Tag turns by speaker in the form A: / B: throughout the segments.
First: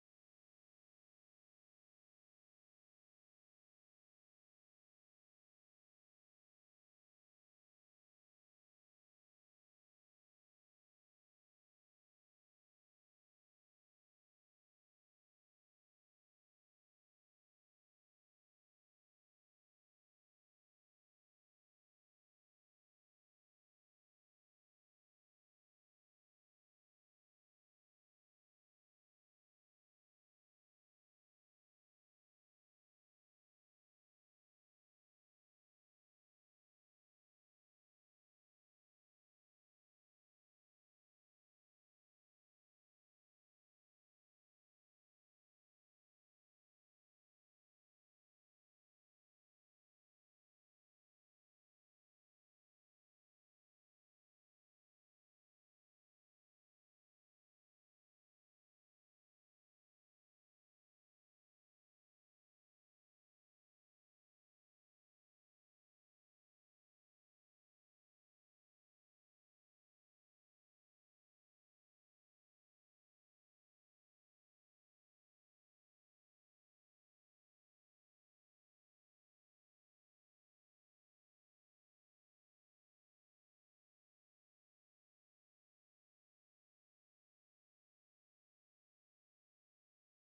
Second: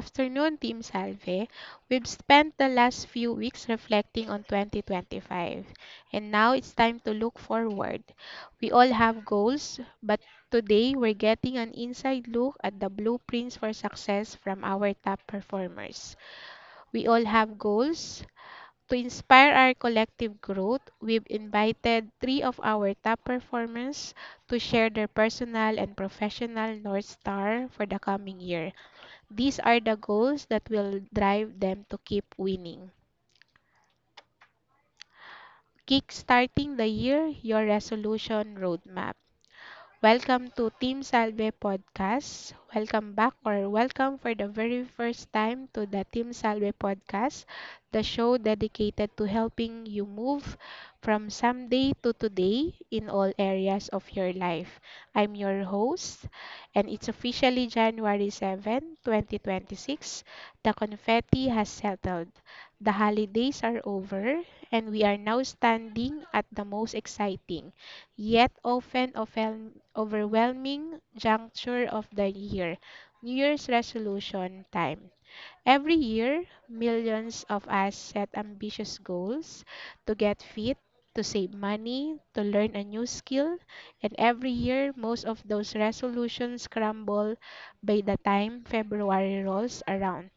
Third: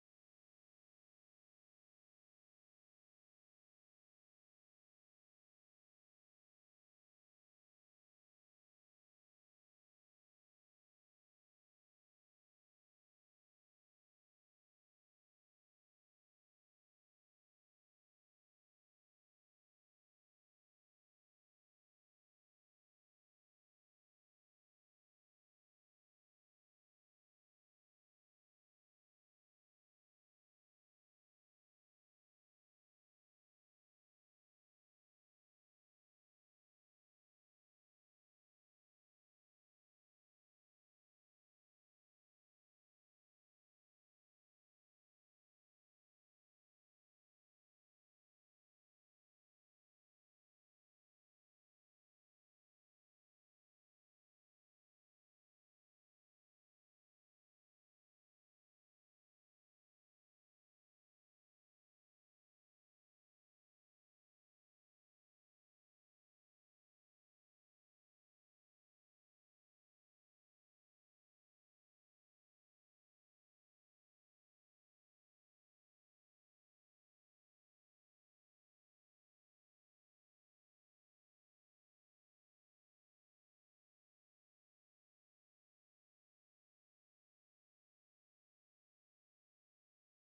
A: afternoon, Team Salve. We've spent the last few weeks reflecting on 2025, and now it's time to look forward. We all have goals, but today we're getting an inside look at the blueprints for success from our top performers. We all have goals. To inspire our collective growth, we've invited three of our top performers to share their personal and professional North Star for the coming year. These are the goals that will drive them to keep winning. Kickstarting the year, your resolution roadmap. Welcome to Team Salve Podcast. Welcome back or welcome for the very first time to the Team Salve Podcast, the show dedicated to helping you move from someday to today in all areas of your life. I'm your host, and it's officially January 7, 2026. The confetti has settled. The holidays are over, and we are now standing at the most exciting yet often overwhelming juncture of the year, New Year's resolution time. Every year, millions of us set ambitious goals to get fit, to save money, to learn a new skill, and every year, most of those resolutions crumble by the time February rolls around.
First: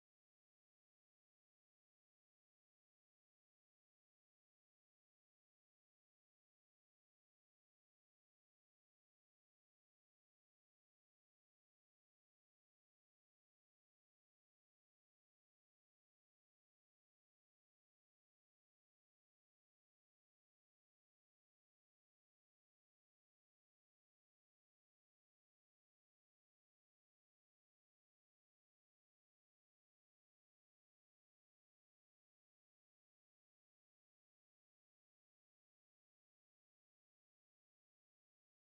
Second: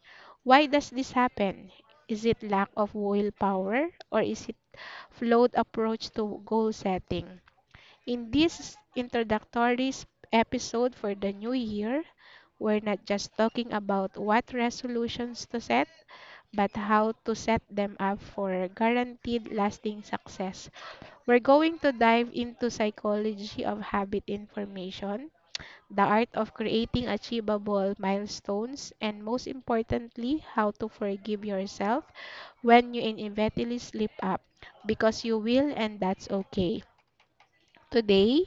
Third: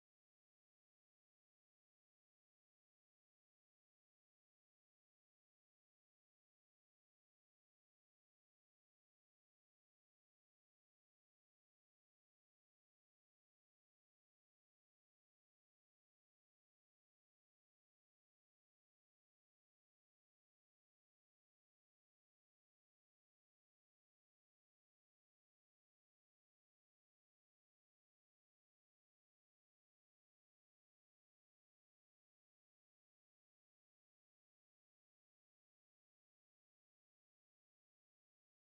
A: Why does this happen? Is it lack of willpower or is it flawed approach to goal setting? In this introductory episode for the new year, we're not just talking about what resolutions to set, but how to set them up for guaranteed lasting success. We're going to dive into psychology of habit information, the art of creating achievable milestones, and most importantly, how to forgive yourself when you inevitably slip up because you will and that's okay. Today,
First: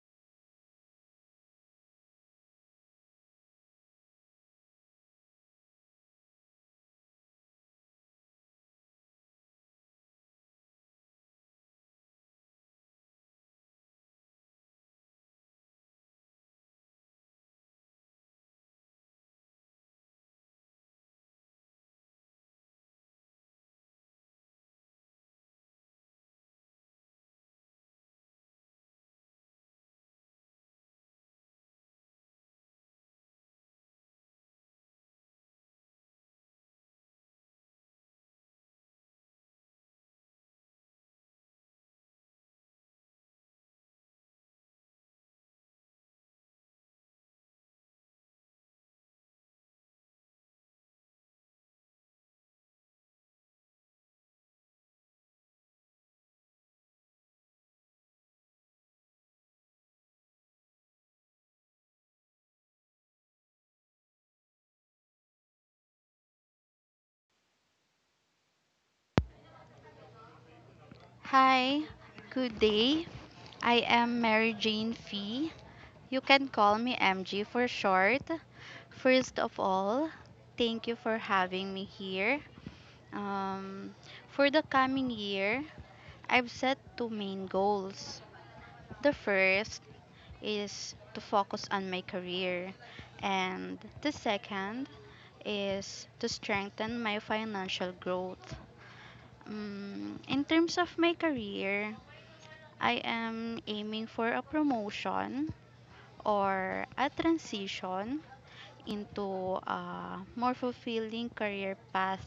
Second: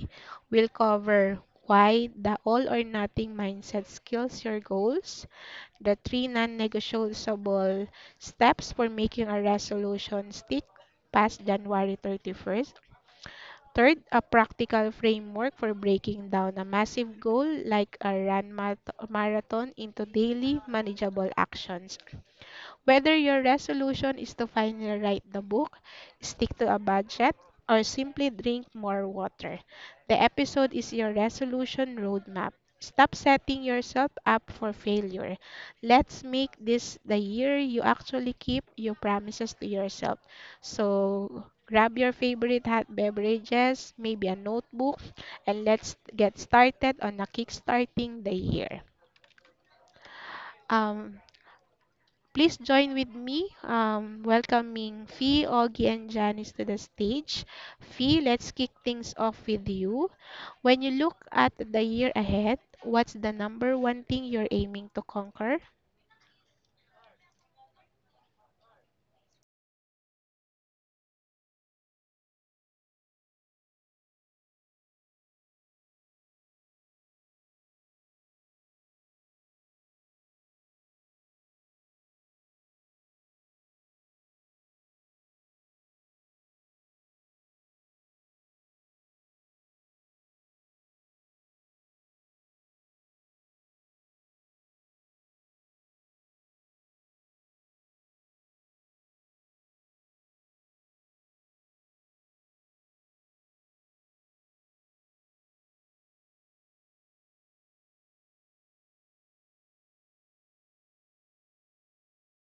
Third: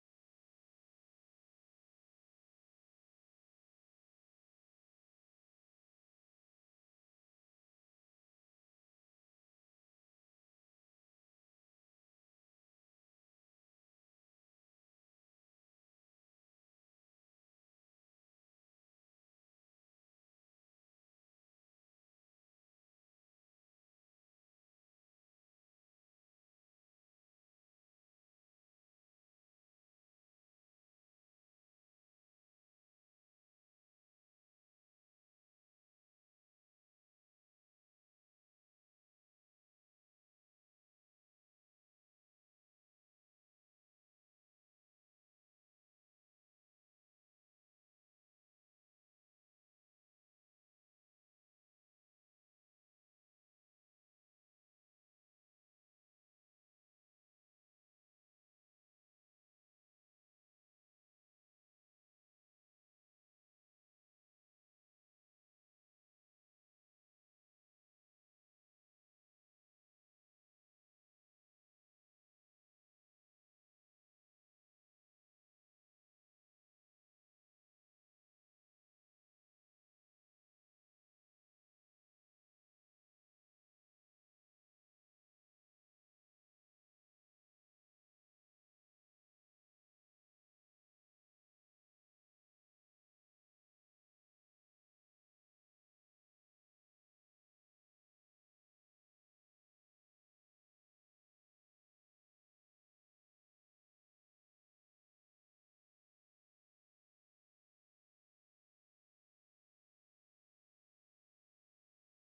A: we'll cover why the all or nothing mindset kills your goals, the three non negotiable steps for making a resolution stick past January 31st. Third, a practical framework for breaking down a massive goal like a marathon into daily manageable actions. Whether your resolution is to finally write the book, stick to a budget, or simply drink more water, the episode is your resolution roadmap. Stop setting yourself up for failure. Let's make this the year you actually keep your promises to yourself. So, grab your favorite hot beverages, maybe a notebook, and let's get started on a kickstarting the year. Um, Please join with me welcoming Fee, Augie, and Janice to the stage. Fee, let's kick things off with you. When you look at the year ahead, what's the number one thing you're aiming to conquer?
B: Hi, good day. I am Mary Jane Fee. You can call me MG for short. First of all, thank you for having me here. Um, for the coming year, I've set 2 main goals. The first is to focus on my career, and the second is to strengthen my financial growth. Mm, in terms of my career, I am aiming for a promotion or a transition into a more fulfilling career path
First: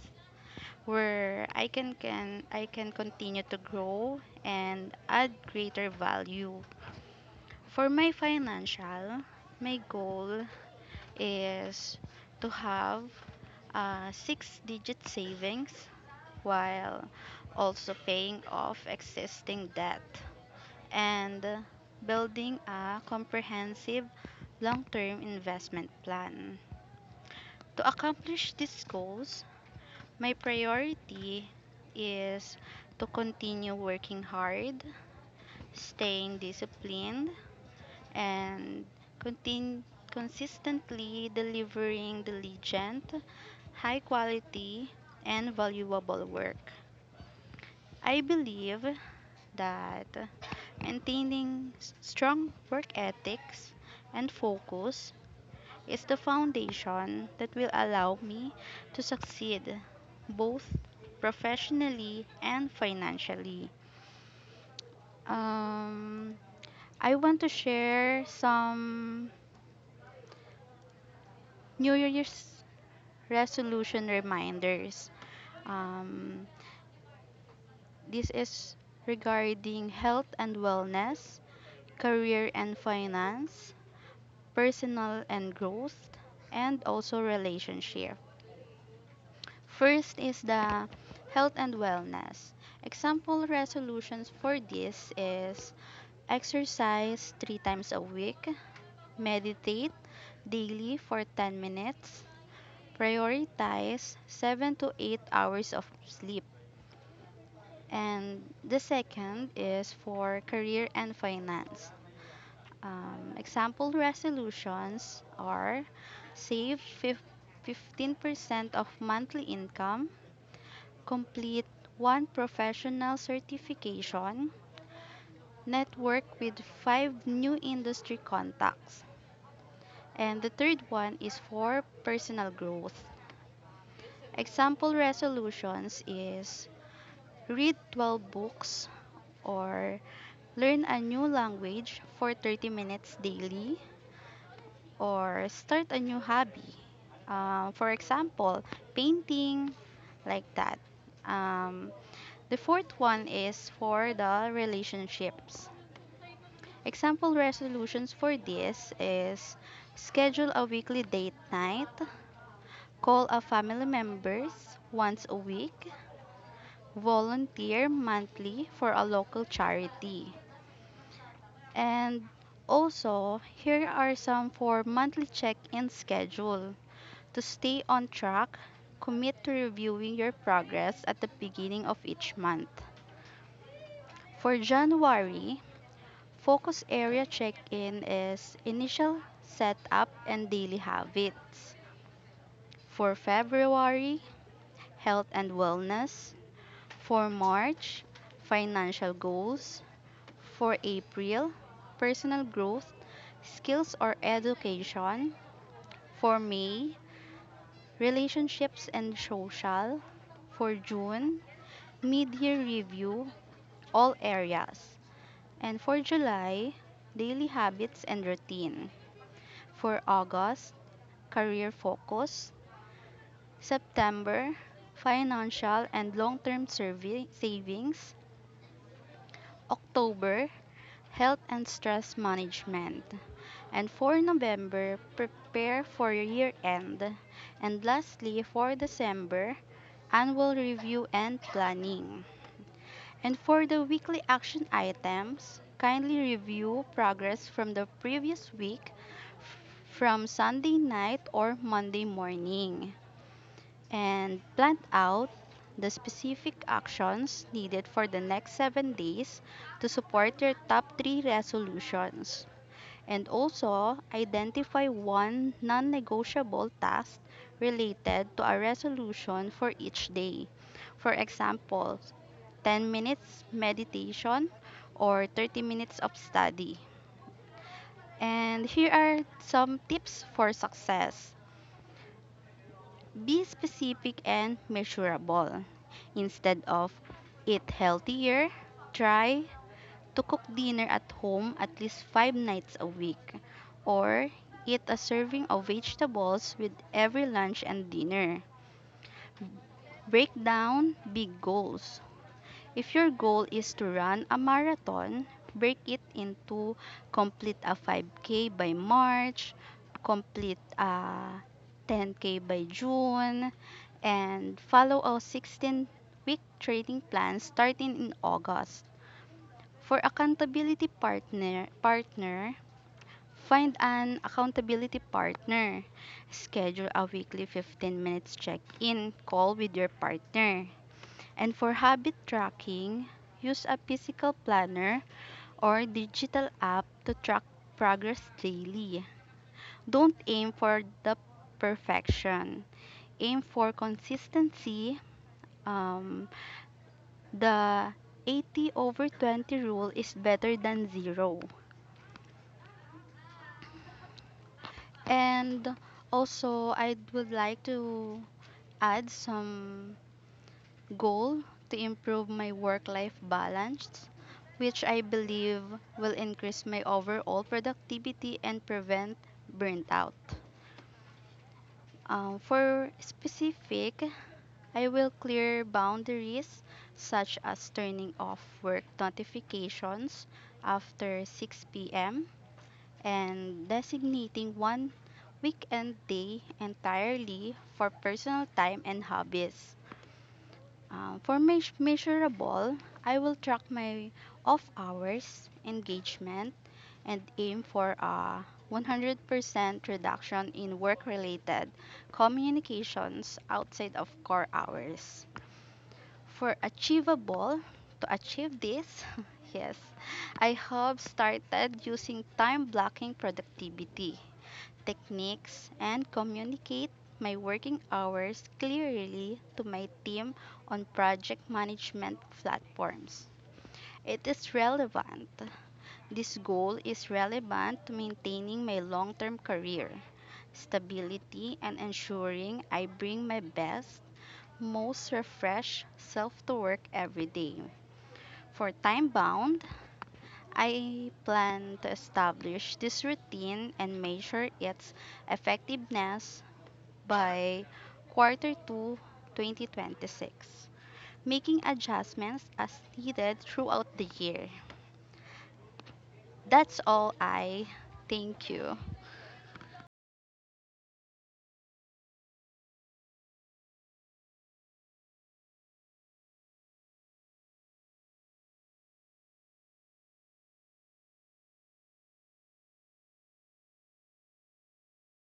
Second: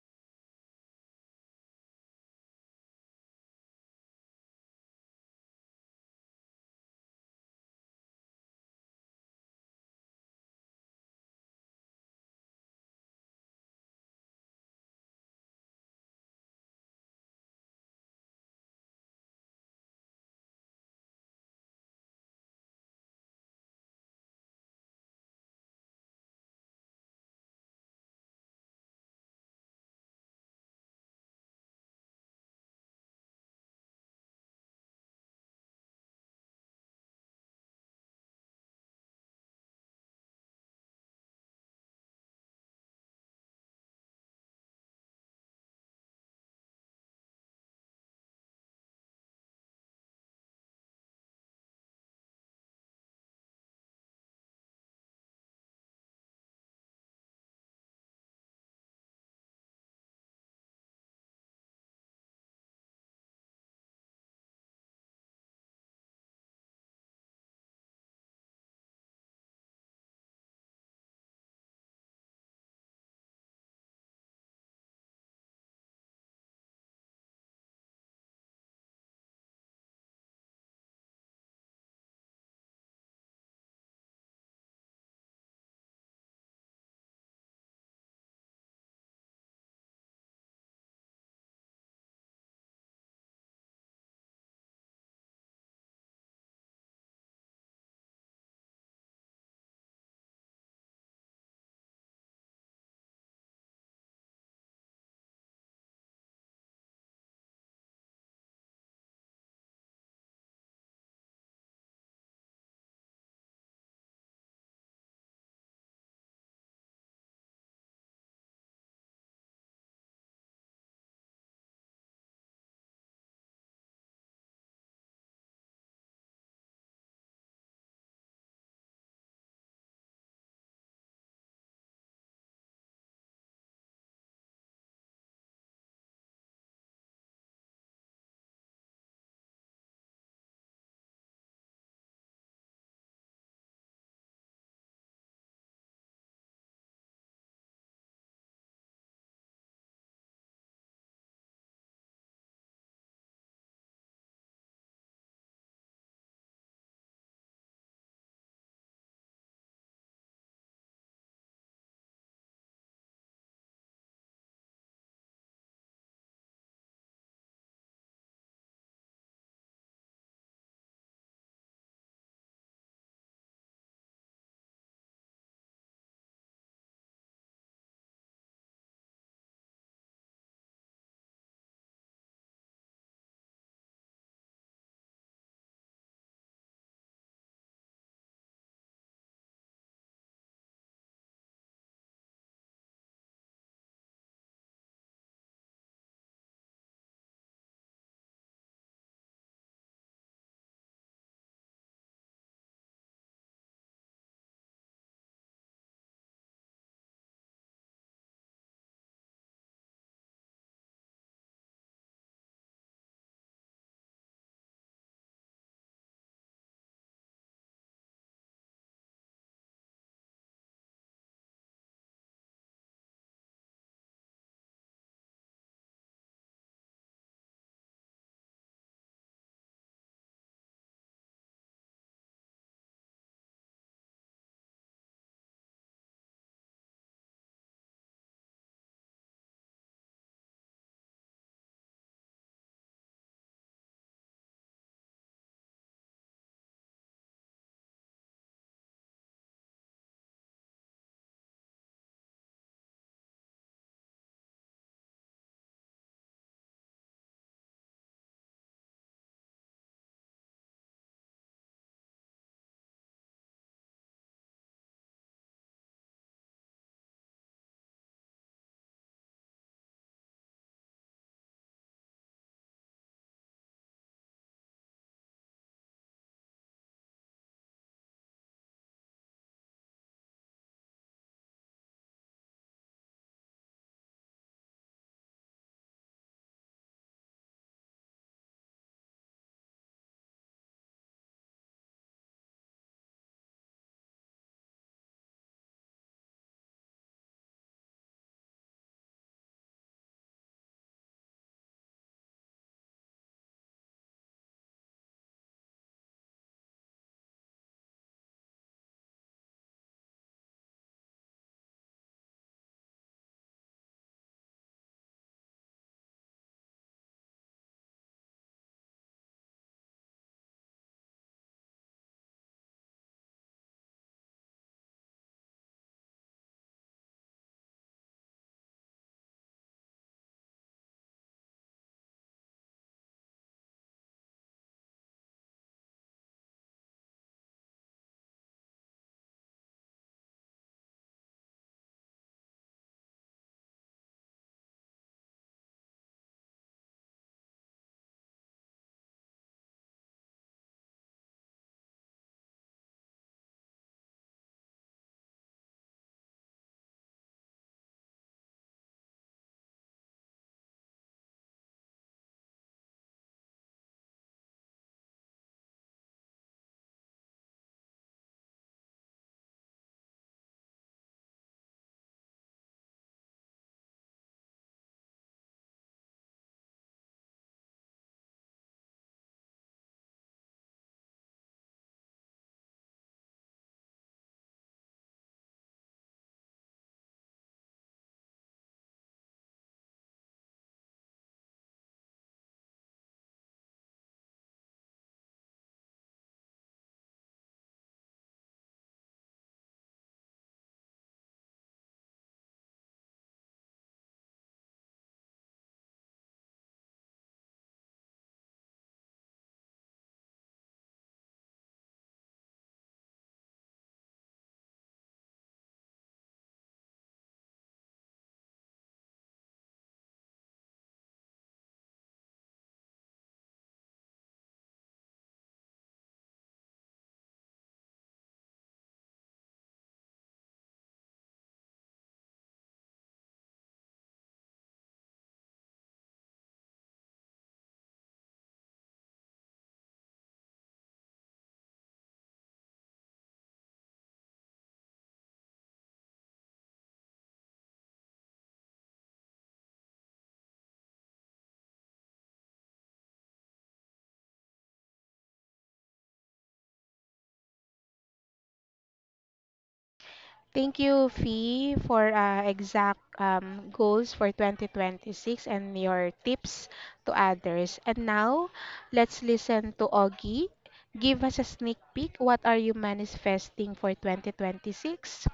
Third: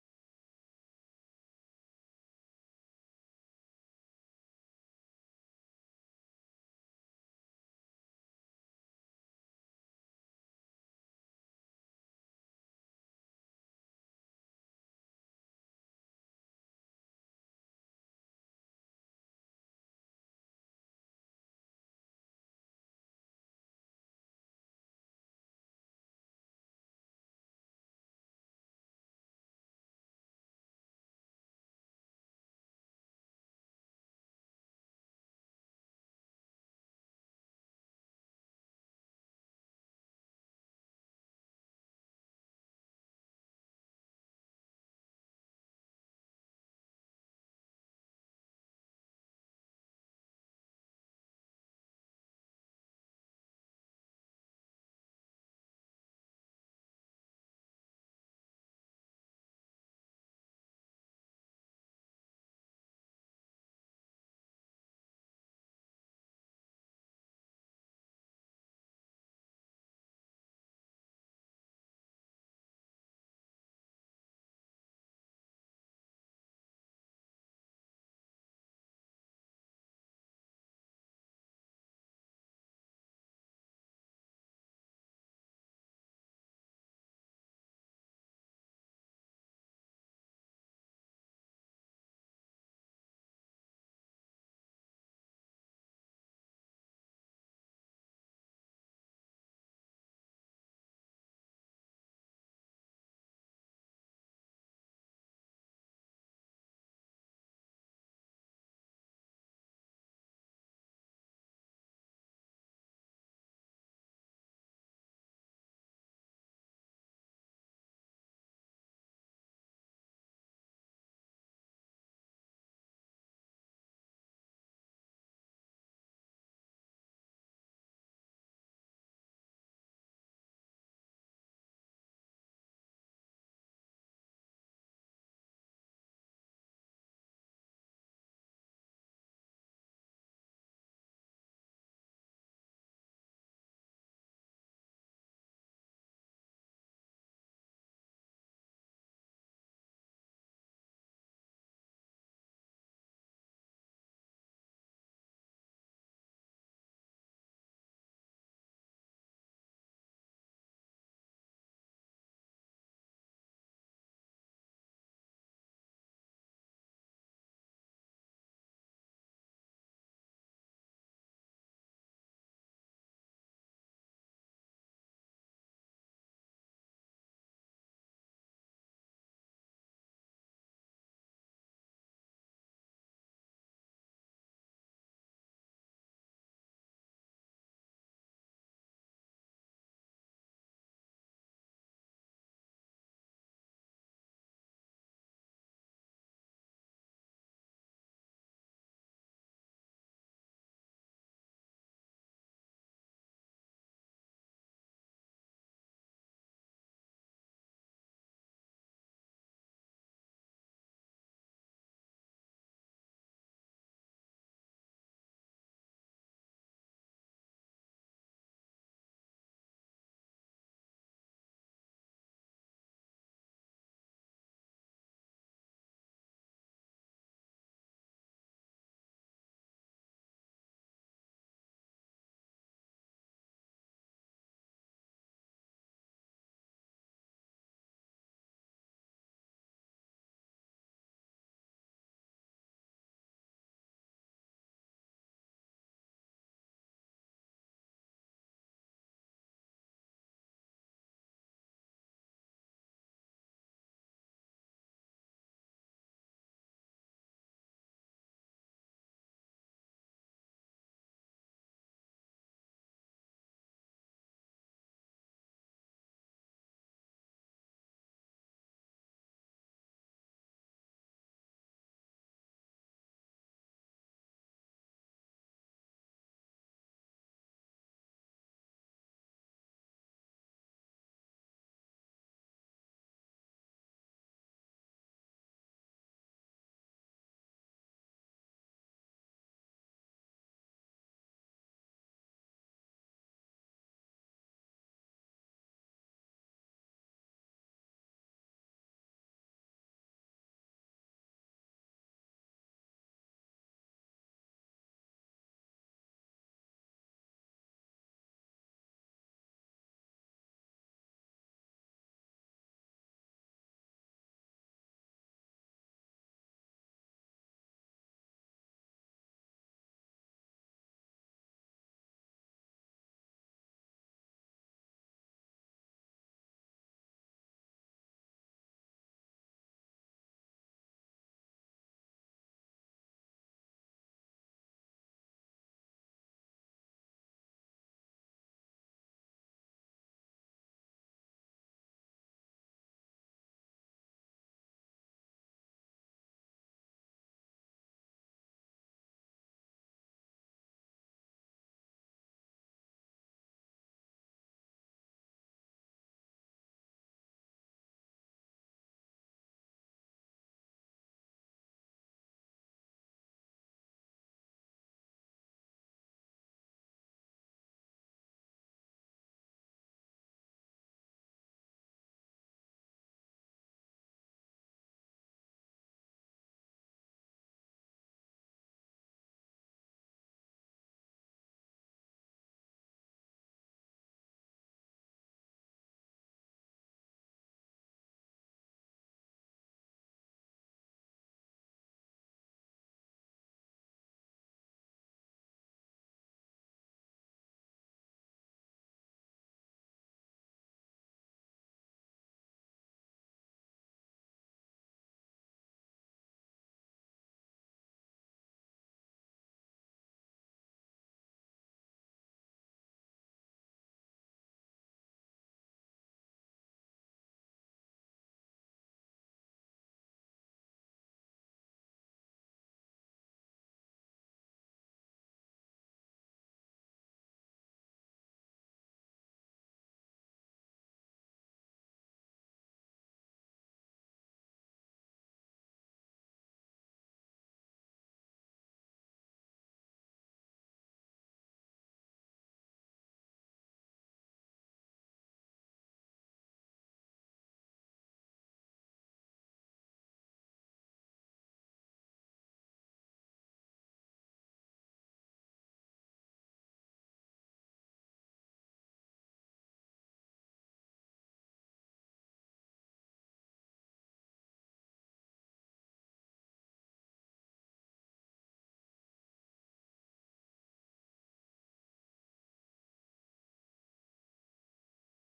B: where I can continue to grow and add greater value. For my financial, my goal is to have a 6 digit savings while also paying off existing debt, and building a comprehensive long term investment plan. To accomplish these goals, my priority is to continue working hard, staying disciplined, and continue consistently delivering diligent, high quality, and valuable work. I believe that maintaining strong work ethics and focus is the foundation that will allow me to succeed both professionally and financially. Um, I want to share some New Year's resolution reminders. Um, this is regarding health and wellness, career and finance, personal and growth, and also relationship. First is the health and wellness. Example resolutions for this is exercise 3 times a week, meditate daily for 10 minutes, prioritize 7 to 8 hours of sleep. And the second is for career and finance. Example resolutions are save fif- 15% of monthly income, complete one professional certification, network with five new industry contacts. And the third one is for personal growth. Example resolutions is read 12 books or learn a new language for 30 minutes daily, or start a new hobby. For example, painting, like that. Um, the fourth one is for the relationships. Example resolutions for this is schedule a weekly date night, call a family members once a week, volunteer monthly for a local charity. And also, here are some for monthly check-in schedule. To stay on track, commit to reviewing your progress at the beginning of each month. For January, focus area check in is initial setup and daily habits. For February, health and wellness. For March, financial goals. For April, personal growth, skills or education. For May, relationships and social. For June, mid year review, all areas. And for July, daily habits and routine. For August, career focus. September, financial and long term survey savings. October, health and stress management. And for November, prepare for year end. And lastly, for December, annual review and planning. And for the weekly action items, kindly review progress from the previous week from Sunday night or Monday morning and plan out the specific actions needed for the next 7 days to support your top three resolutions. And also identify one non negotiable task related to a resolution for each day. For example, 10 minutes meditation, or 30 minutes of study. And here are some tips for success: be specific and measurable. Instead of eat healthier, try to cook dinner at home at least five nights a week, or eat a serving of vegetables with every lunch and dinner. Break down big goals. If your goal is to run a marathon, break it into complete a 5K by March, complete a 10K by June, and follow a 16-week training plan starting in August. For accountability partner, find an accountability partner. Schedule a weekly 15 minutes check-in call with your partner. And for habit tracking, use a physical planner or digital app to track progress daily. Don't aim for the perfection. Aim for consistency. Um, the 80 over 20 rule is better than zero. And also, I would like to add some goal to improve my work life balance, which I believe will increase my overall productivity and prevent burnt out. For specific, I will clear boundaries such as turning off work notifications after 6 p.m. and designating one weekend day entirely for personal time and hobbies. For measurable, I will track my off hours, engagement, and aim for a 100% reduction in work related communications outside of core hours. For achievable, to achieve this, yes, I have started using time blocking productivity techniques and communicate my working hours clearly to my team on project management platforms. It is relevant This goal is relevant to maintaining my long term career, stability, and ensuring I bring my best, most refreshed self to work every day. For time bound, I plan to establish this routine and measure its effectiveness by quarter 2 2026, making adjustments as needed throughout the year. That's all. I thank you.
A: Thank you, Fee, for exact goals for 2026 and your tips to others. And now, let's listen to Augie. Give us a sneak peek. What are you manifesting for 2026?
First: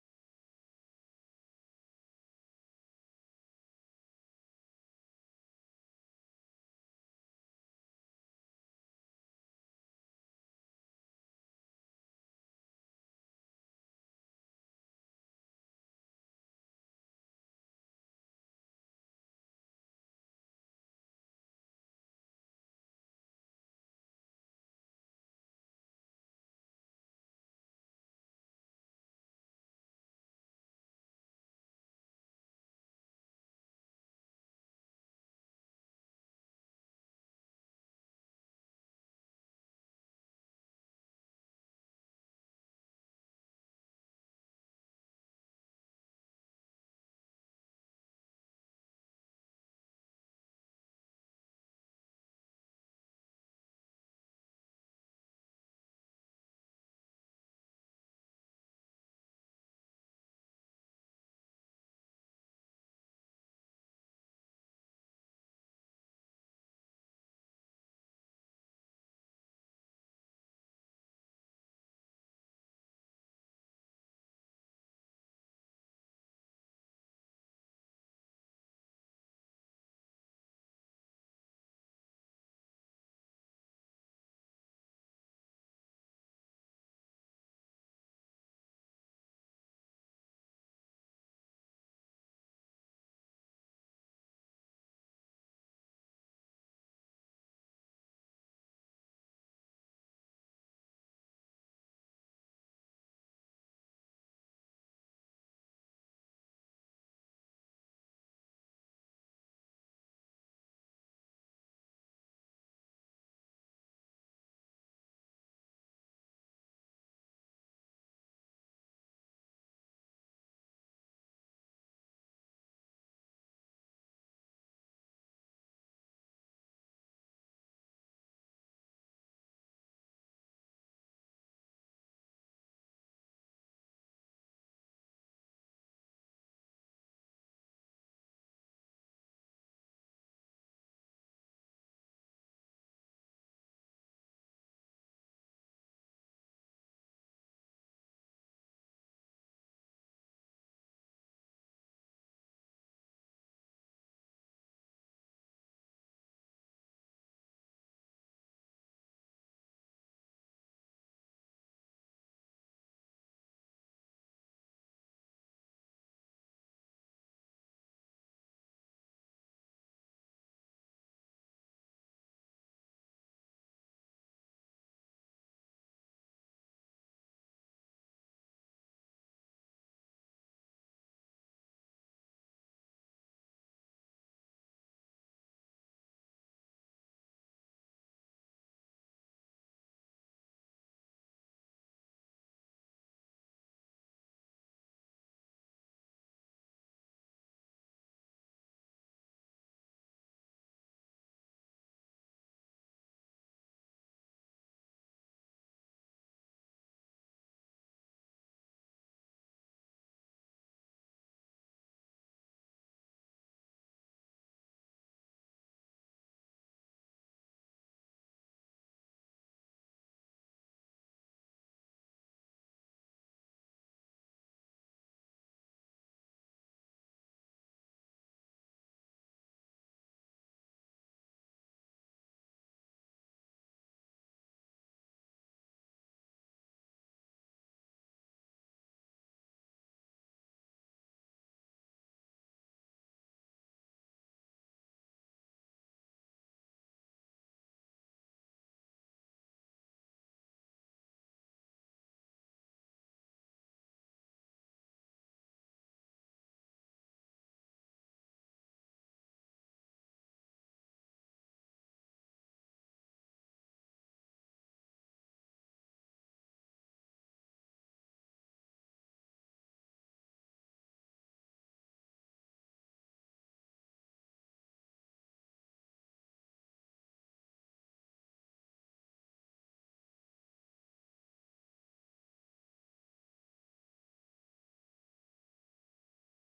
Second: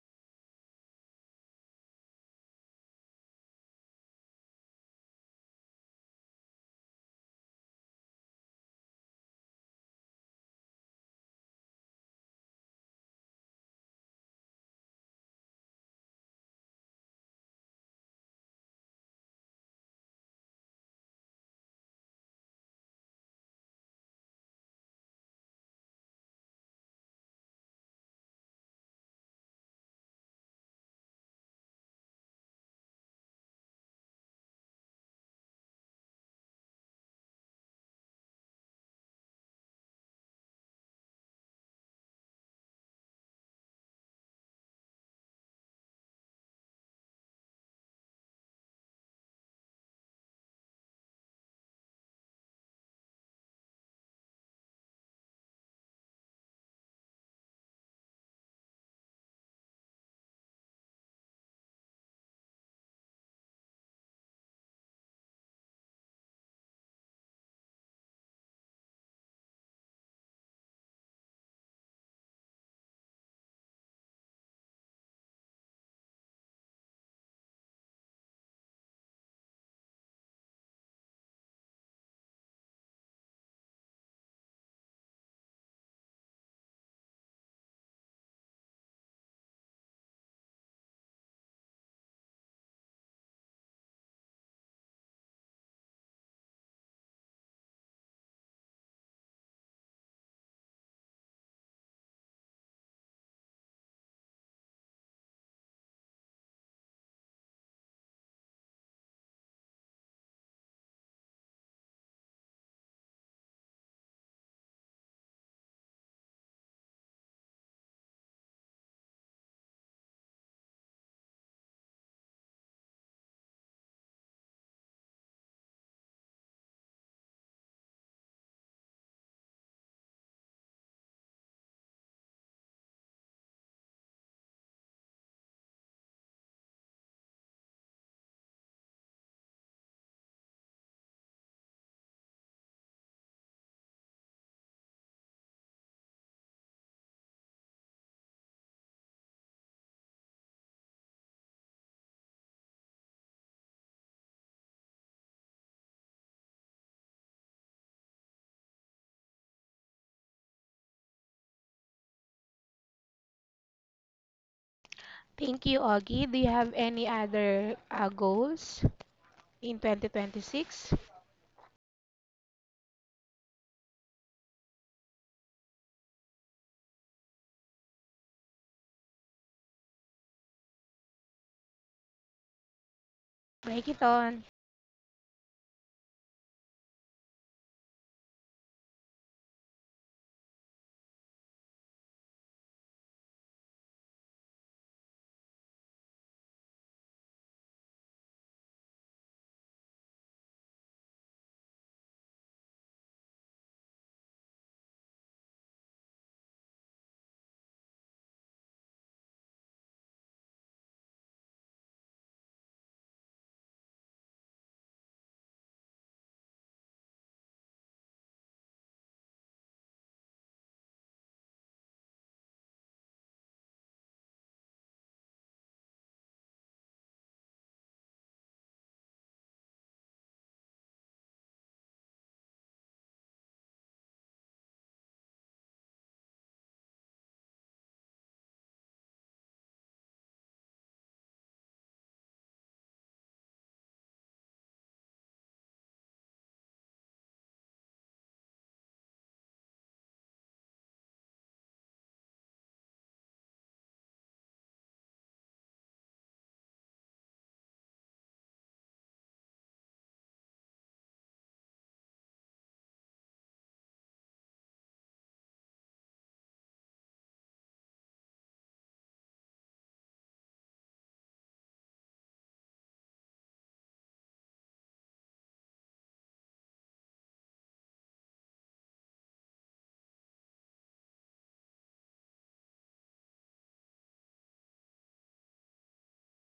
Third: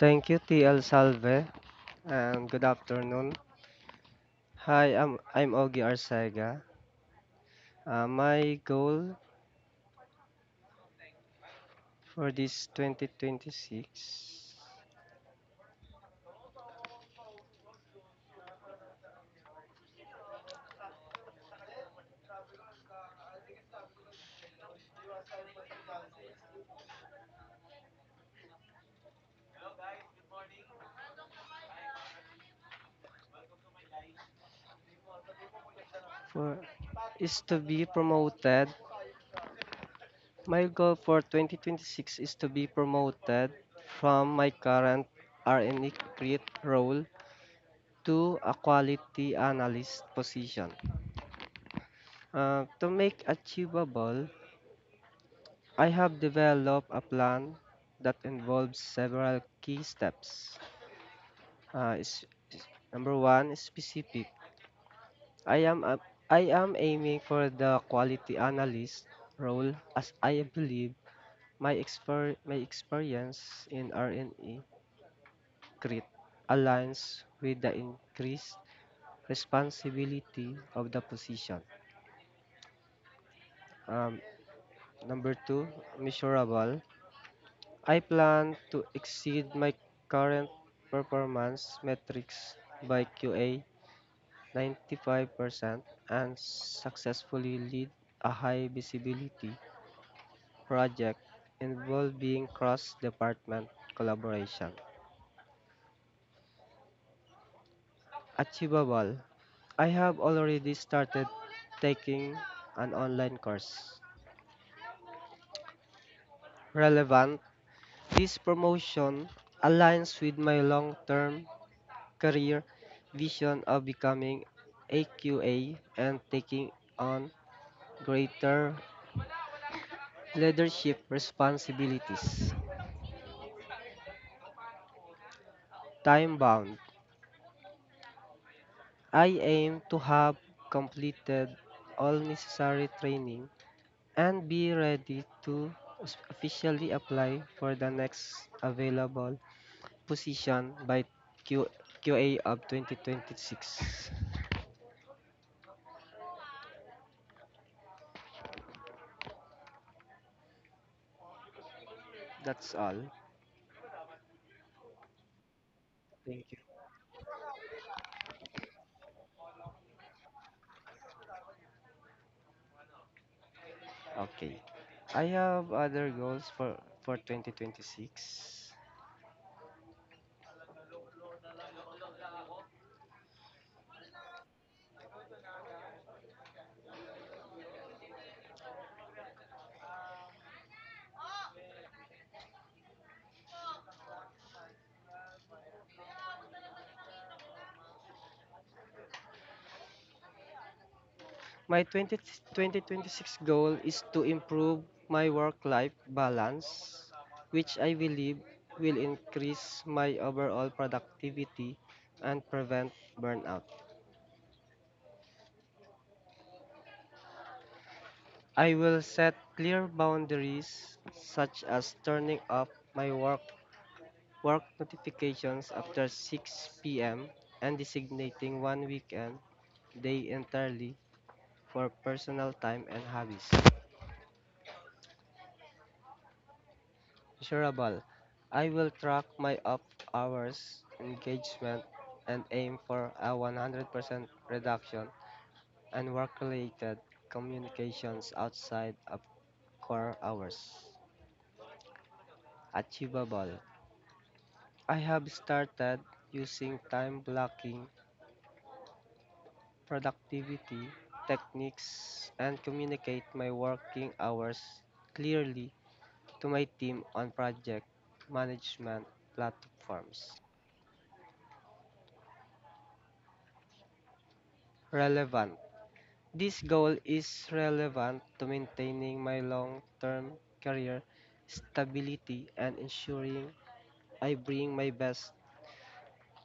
C: Thank you, TL Salve, and good afternoon. Hi, I'm Ogie Arcega. My goal for this 2026 for is to be promoted. My goal for 2026 is to be promoted from my current R&E crit role to a quality analyst position. To make achievable, I have developed a plan that involves several key steps. Number one, specific. I am a, I am aiming for the quality analyst role as I believe my experience in RNE CRIT aligns with the increased responsibility of the position. Um, Number two, measurable. I plan to exceed my current performance metrics by QA 95% and successfully lead a high visibility project involving cross department collaboration. Achievable. I have already started taking an online course. Relevant. This promotion aligns with my long term career vision of becoming AQA and taking on greater leadership responsibilities. Time bound. I aim to have completed all necessary training and be ready to officially apply for the next available position by Q- QA of 2026. That's all.
A: Thank you, Augie. Do you
C: Thank you.
A: have any other goals in 2026?
C: Okay. I have other goals for 2026.
A: Break it on.
C: My 2026 goal is to improve my work-life balance, which I believe will increase my overall productivity and prevent burnout. I will set clear boundaries such as turning off my work notifications after 6 p.m. and designating one weekend day entirely for personal time and hobbies. Measurable. I will track my off hours, engagement, and aim for a 100% reduction in work-related communications outside of core hours. Achievable. I have started using time blocking, productivity techniques, and communicate my working hours clearly to my team on project management platforms. Relevant. This goal is relevant to maintaining my long term career stability and ensuring I bring my best,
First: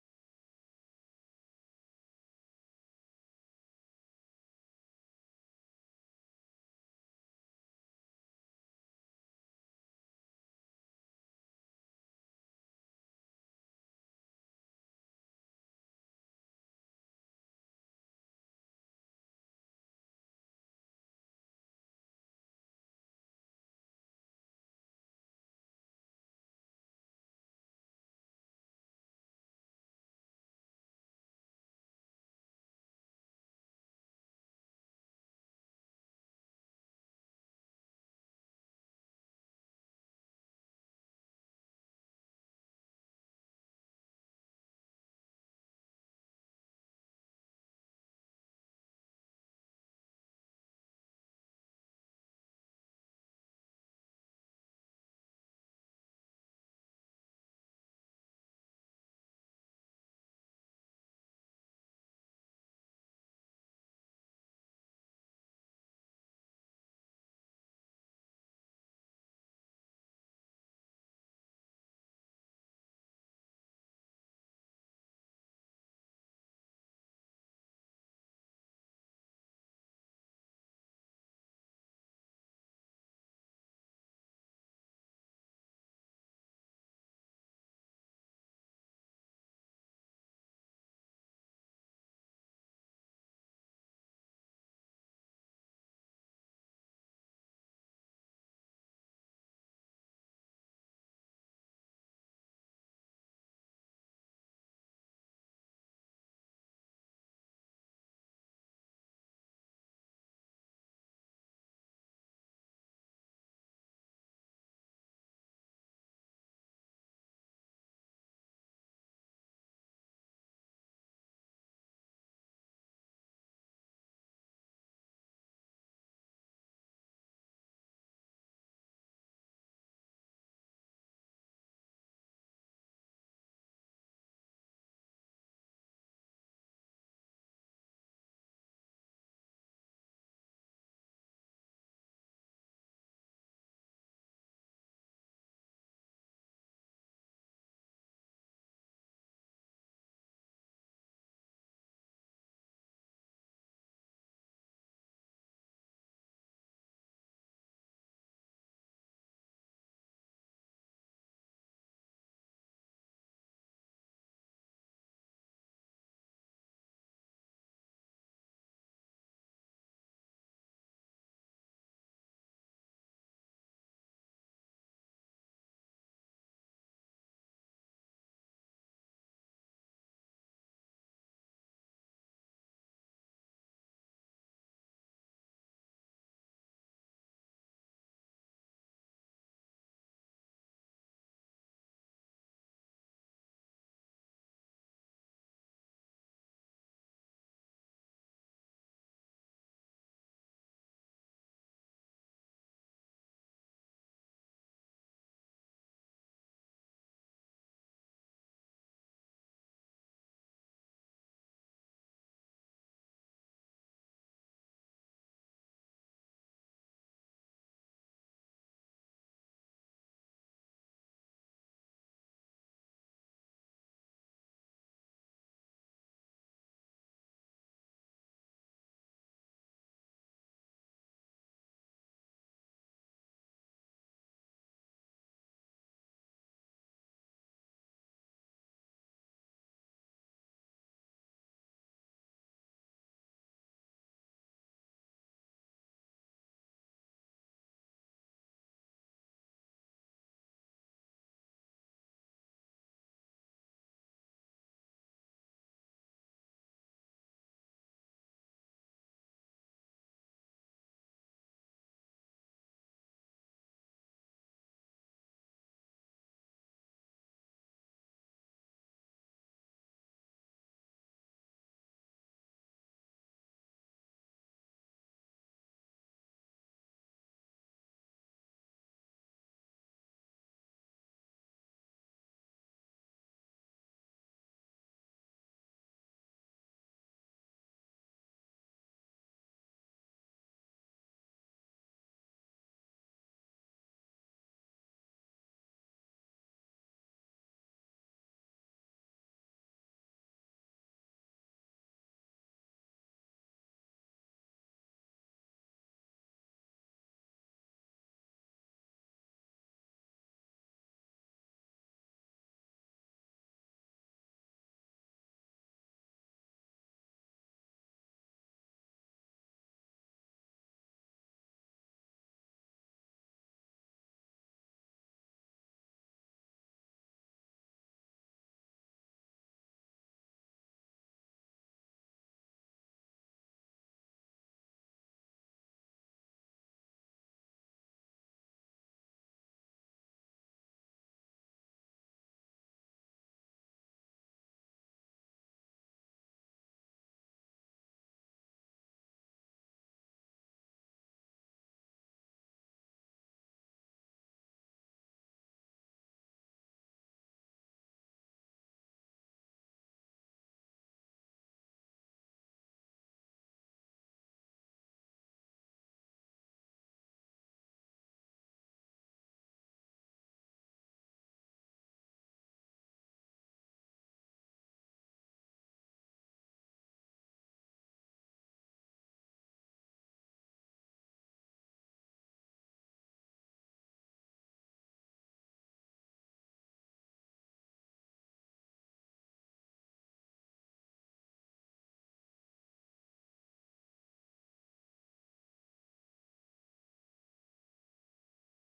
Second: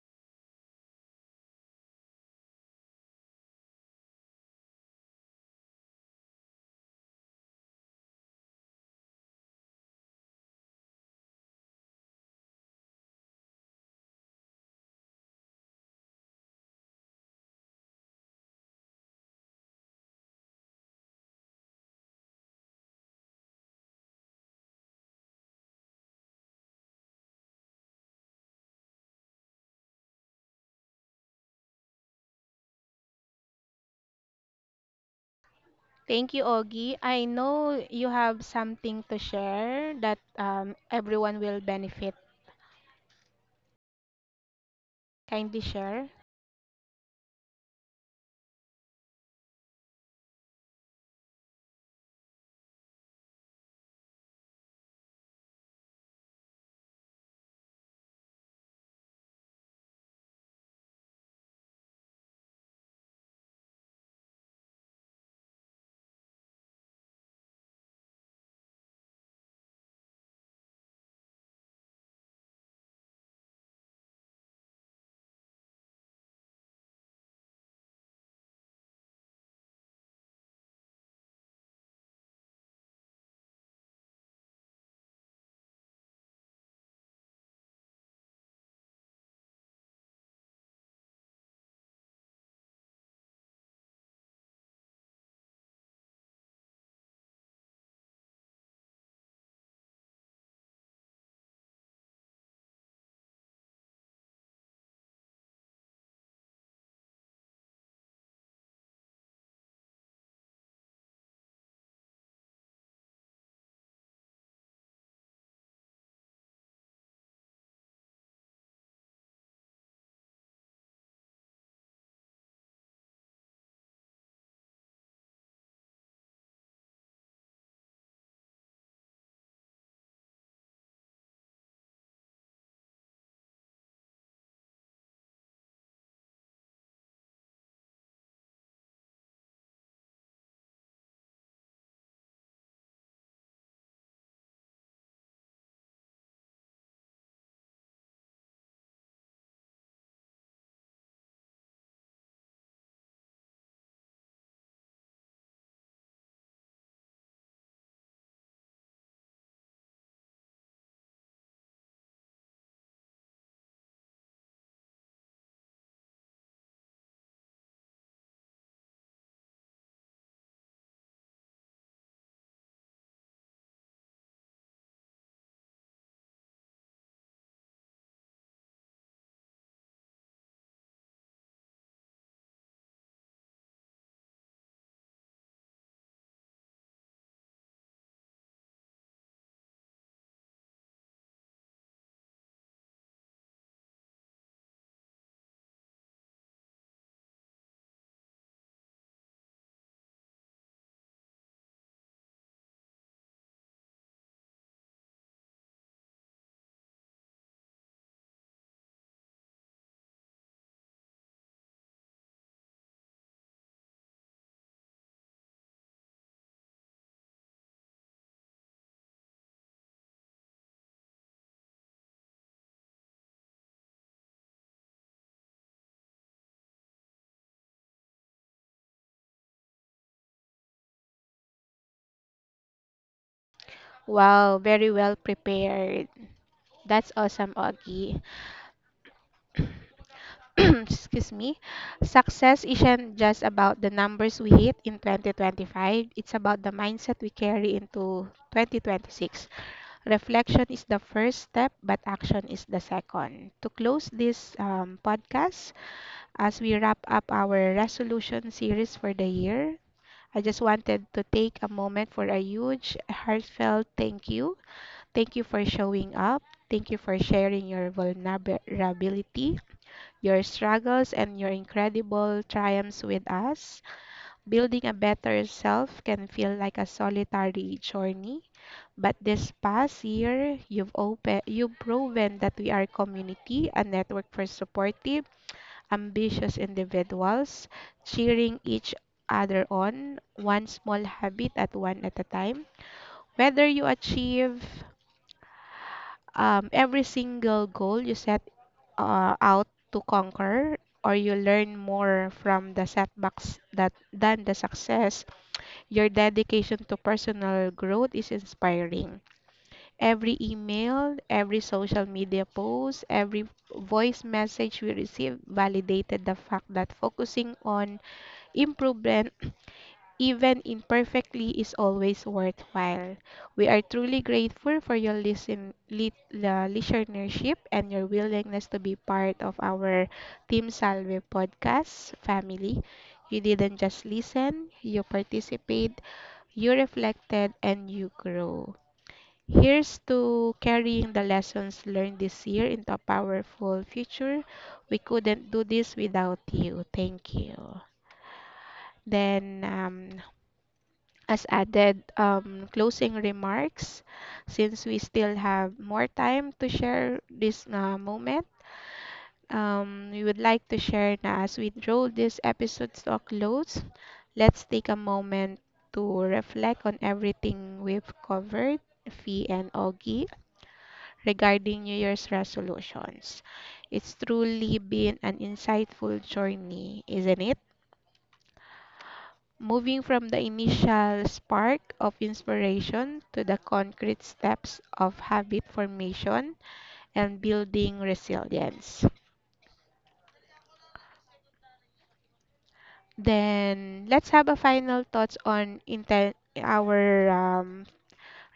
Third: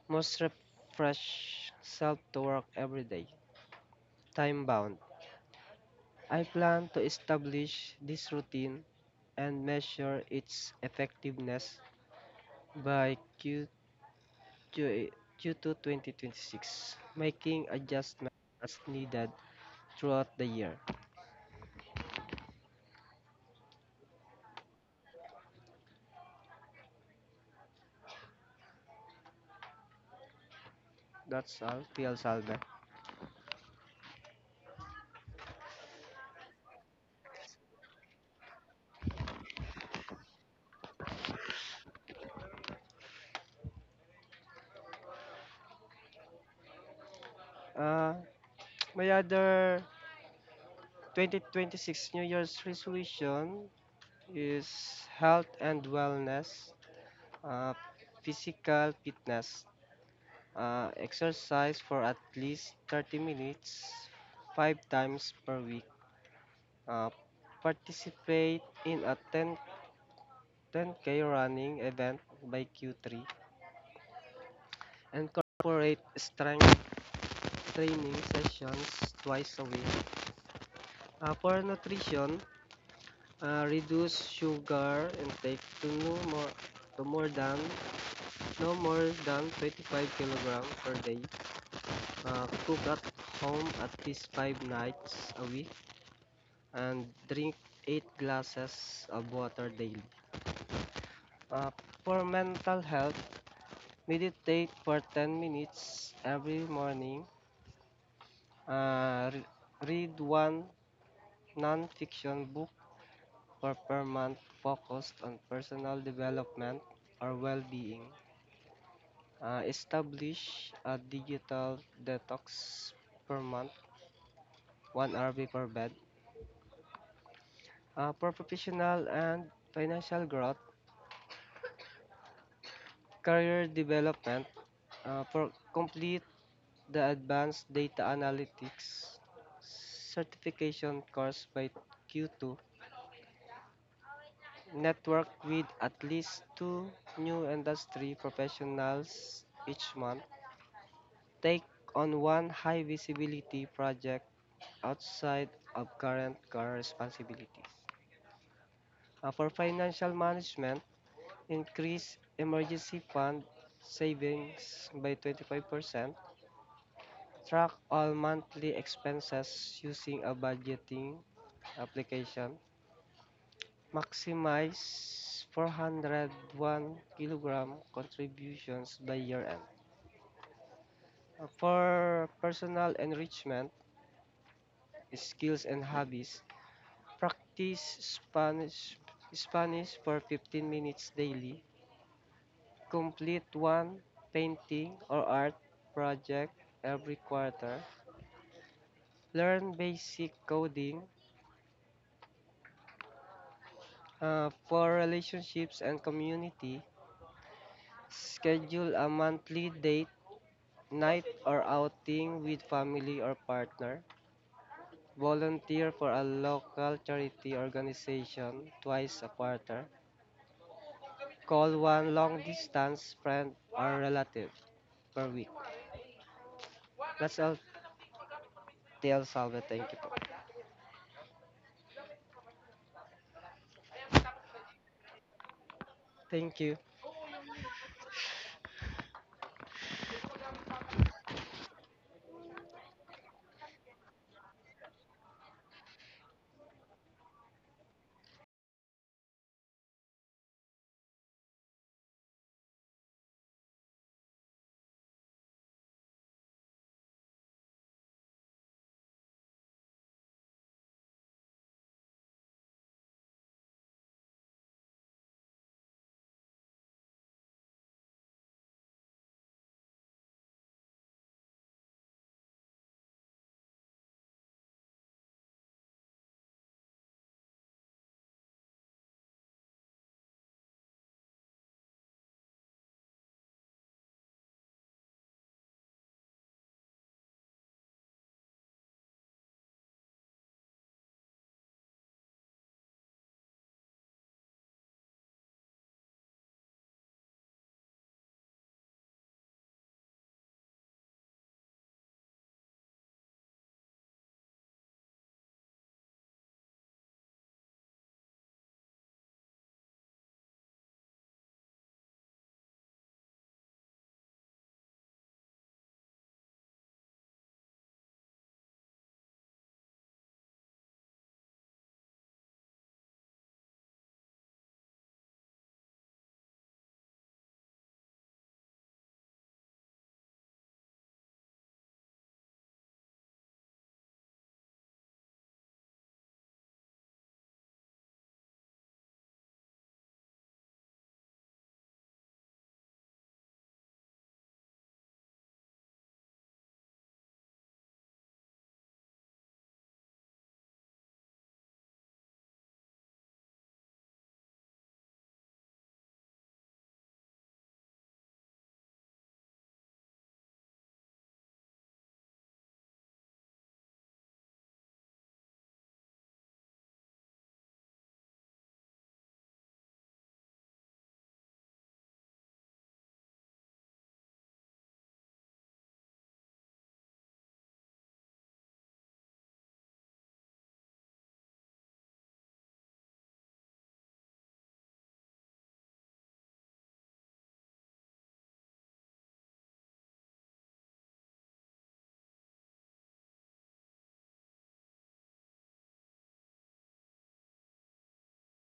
C: most refreshed self to work every day. Time bound. I plan to establish this routine and measure its effectiveness by Q2 2026, making adjustments as needed throughout the year. That's all, PL Salve.
A: Thank you, Augie. I know you have something to share that everyone will benefit. Kindly share.
C: Uh, my other 2026 New Year's resolution is health and wellness, uh, physical fitness, exercise for at least 30 minutes five times per week, uh, participate in a 10K running event by Q3, and incorporate strength training sessions twice a week. For nutrition, reduce sugar intake to no more to more than no more than 25 kilograms per day. Cook at home at least five nights a week and drink eight glasses of water daily. Uh, for mental health, meditate for 10 minutes every morning. Uh, re- Read one non-fiction book for per month focused on personal development or well-being. Establish a digital detox per month 1 hour before bed, for professional and financial growth, career development, for complete the advanced data analytics certification course by Q2, network with at least two new industry professionals each month, take on one high visibility project outside of current core responsibilities. For financial management, increase emergency fund savings by 25%, track all monthly expenses using a budgeting application, maximize 401k contributions by year end. For personal enrichment, skills and hobbies, practice Spanish for 15 minutes daily, complete one painting or art project every quarter, learn basic coding, for relationships and community. Schedule a monthly date, night, or outing with family or partner. Volunteer for a local charity organization twice a quarter. Call one long distance friend or relative per week. That's all, TL Salve. Thank you po.
A: Wow, very well prepared.
C: Thank you.
A: That's awesome, Augie. Excuse me. Success isn't just about the numbers we hit in 2025, it's about the mindset we carry into 2026. Reflection is the first step, but action is the second. To close this podcast, as we wrap up our resolution series for the year, I just wanted to take a moment for a huge, heartfelt thank you. Thank you for showing up. Thank you for sharing your vulnerability, your struggles, and your incredible triumphs with us. Building a better self can feel like a solitary journey but this past year, you've proven that we are a community, a network for supportive, ambitious individuals, cheering each other on, one small habit at one at a time. Whether you achieve every single goal you set out to conquer, or you learn more from the setbacks that than the success, your dedication to personal growth is inspiring. Every email, every social media post, every voice message we received validated the fact that focusing on improvement, even imperfectly, is always worthwhile. We are truly grateful for your listenership and your willingness to be part of our Team Salve podcast family. You didn't just listen, you participate, you reflected, and you grow. Here's to carrying the lessons learned this year into a powerful future. We couldn't do this without you. Thank you. Then, as added closing remarks, since we still have more time to share this moment, we would like to share na as we draw this episode to a close, let's take a moment to reflect on everything we've covered, Fee and Augie. Regarding New Year's resolutions. It's truly been an insightful journey, isn't it? Moving from the initial spark of inspiration to the concrete steps of habit formation and building resilience. Then let's have a final thoughts on our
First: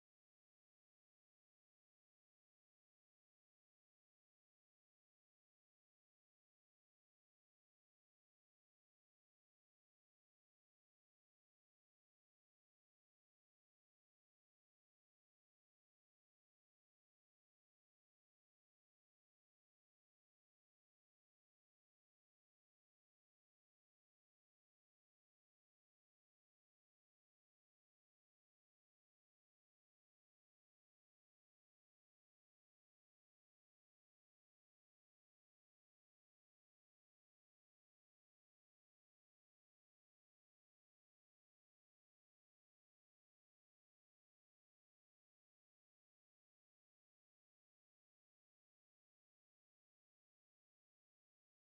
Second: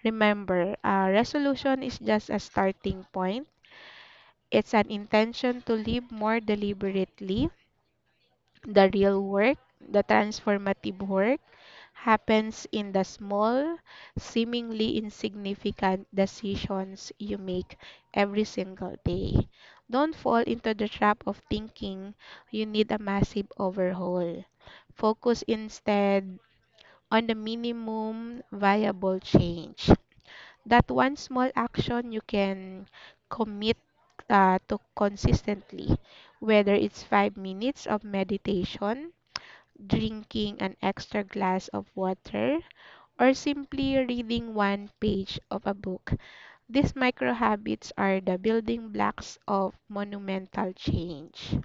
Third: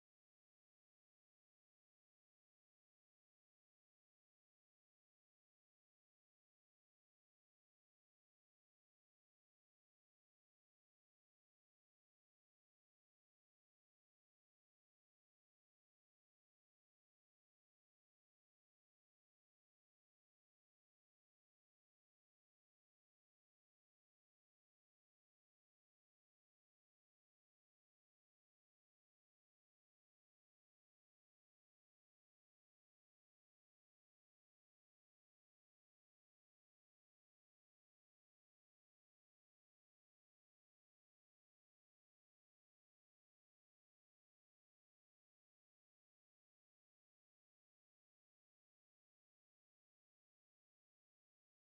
A: remember resolution is just a starting point. It's an intention to live more deliberately. The real work, the transformative work, happens in the small, seemingly insignificant decisions you make every single day. Don't fall into the trap of thinking you need a massive overhaul. Focus instead on the minimum viable change. That one small action you can commit to consistently, whether it's 5 minutes of meditation drinking an extra glass of water, or simply reading one page of a book. These micro habits are the building blocks of monumental change.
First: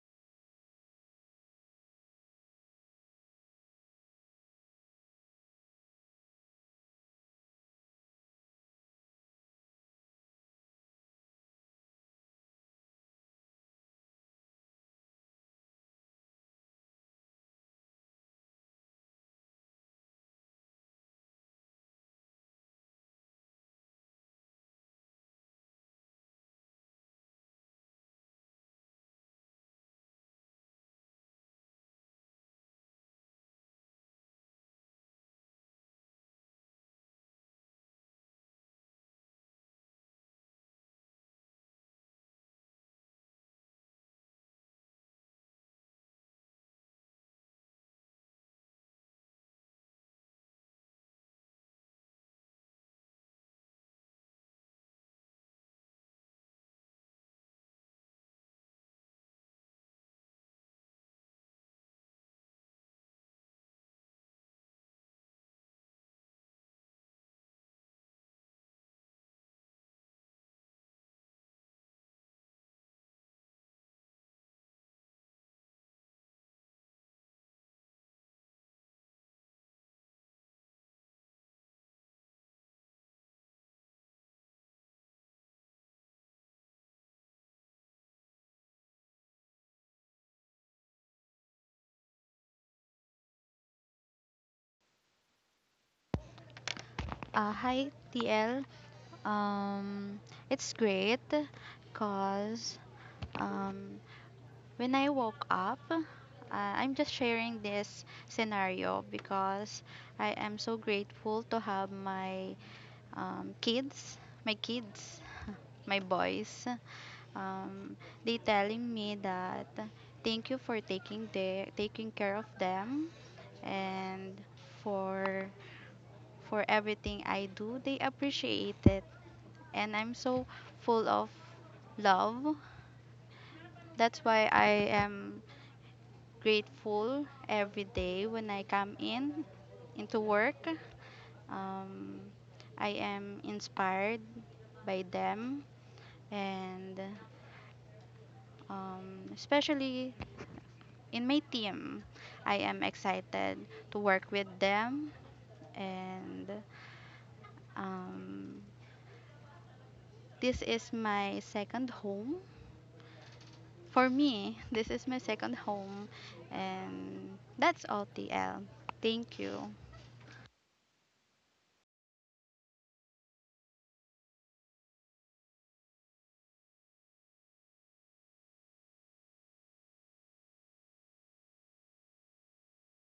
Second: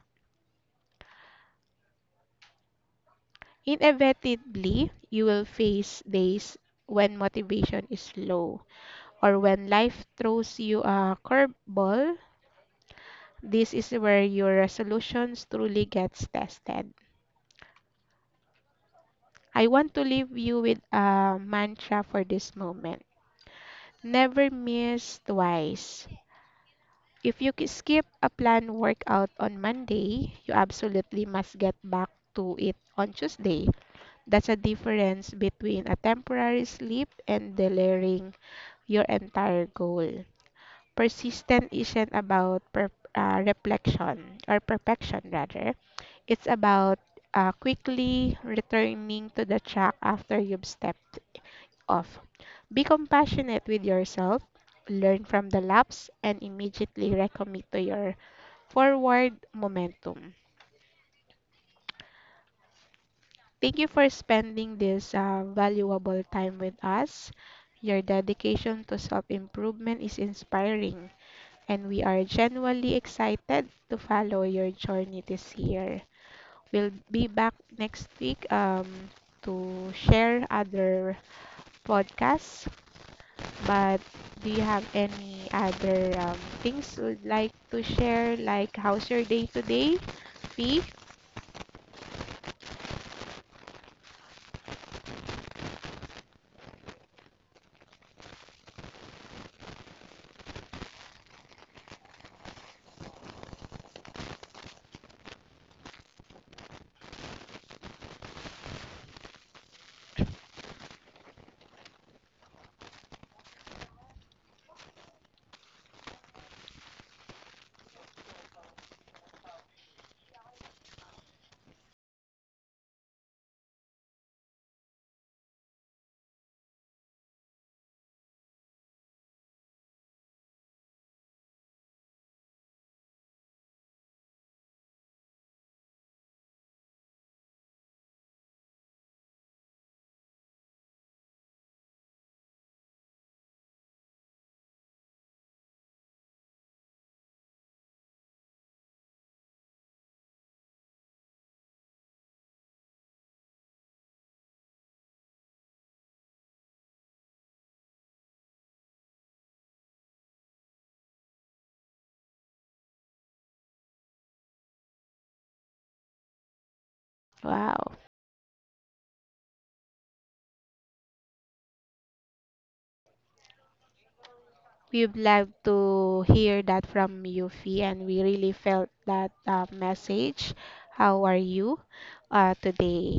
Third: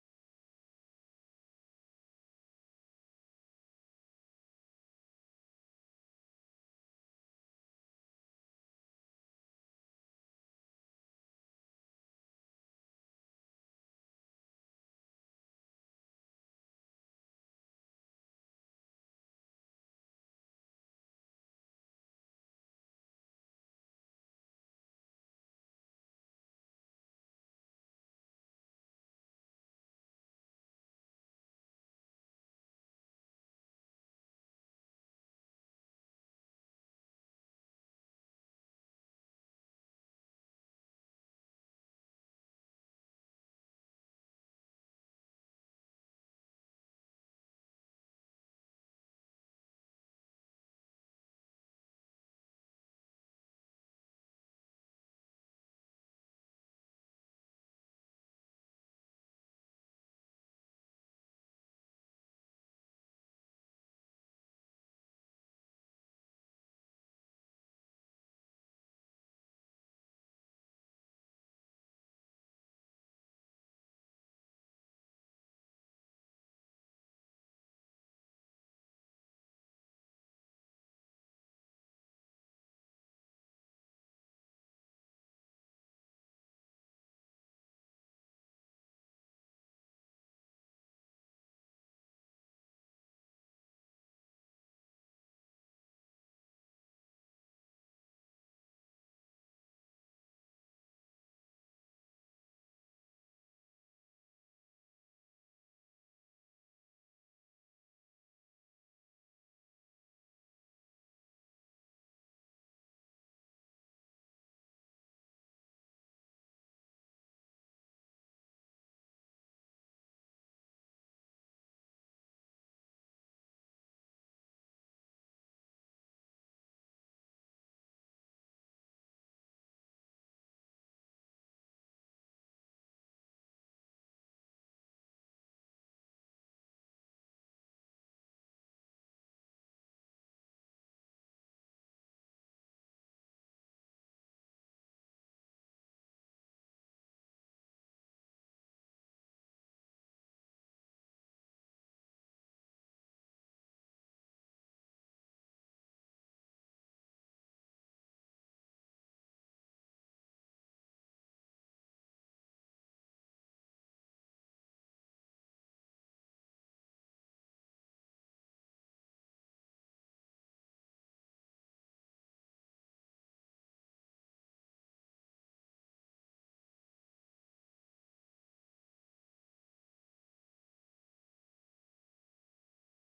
A: Inevitably, you will face days when motivation is low or when life throws you a curveball. This is where your resolutions truly gets tested. I want to leave you with a mantra for this moment. Never miss twice. If you skip a planned workout on Monday, you absolutely must get back to it on Tuesday. That's a difference between a temporary slip and delaying your entire goal. Persistent isn't about reflection or perfection, rather. It's about quickly returning to the track after you've stepped off. Be compassionate with yourself, learn from the laps, and immediately recommit to your forward momentum. Thank you for spending this valuable time with us. Your dedication to self improvement is inspiring, and we are genuinely excited to follow your journey this year. We'll be back next week to share other podcasts. But do you have any other things you'd like to share? Like, how's your day today, Fee?
B: Hi TL. Um, it's great because um, when I woke up, I'm just sharing this scenario because I am so grateful to have my um, kids, my kids, my boys. Um, they telling me that thank you for taking care of them and for for everything I do. They appreciate it and I'm so full of love. That's why I am grateful every day when I come in into work. Um, I am inspired by them and especially in my team. I am excited to work with them and um, this is my second home For me, this is my second home, and that's
A: Wow.
B: all, TL. Thank you.
A: We'd love to hear that from you, Fee, and we really felt that message. How are you today?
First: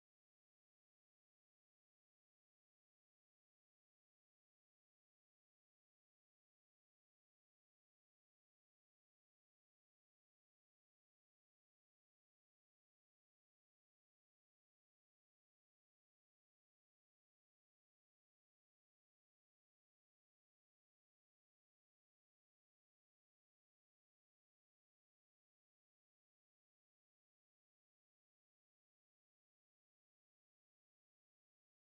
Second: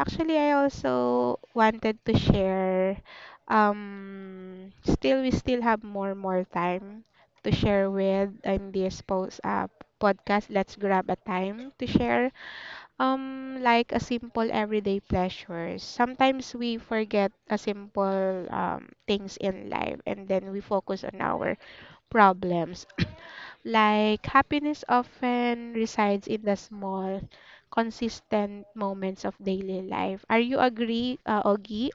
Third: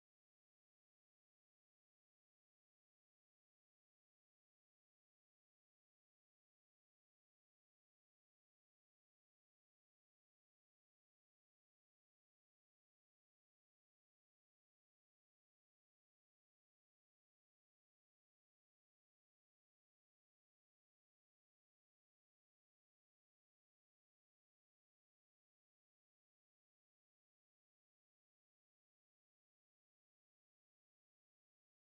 A: Actually, I also wanted to share. Still, we still have more time to share with in this post podcast. Let's grab a time to share. Like a simple everyday pleasures. Sometimes we forget a simple things in life, and then we focus on our problems. Like happiness often resides in the small, consistent moments of daily life. Are you agree, Ogie?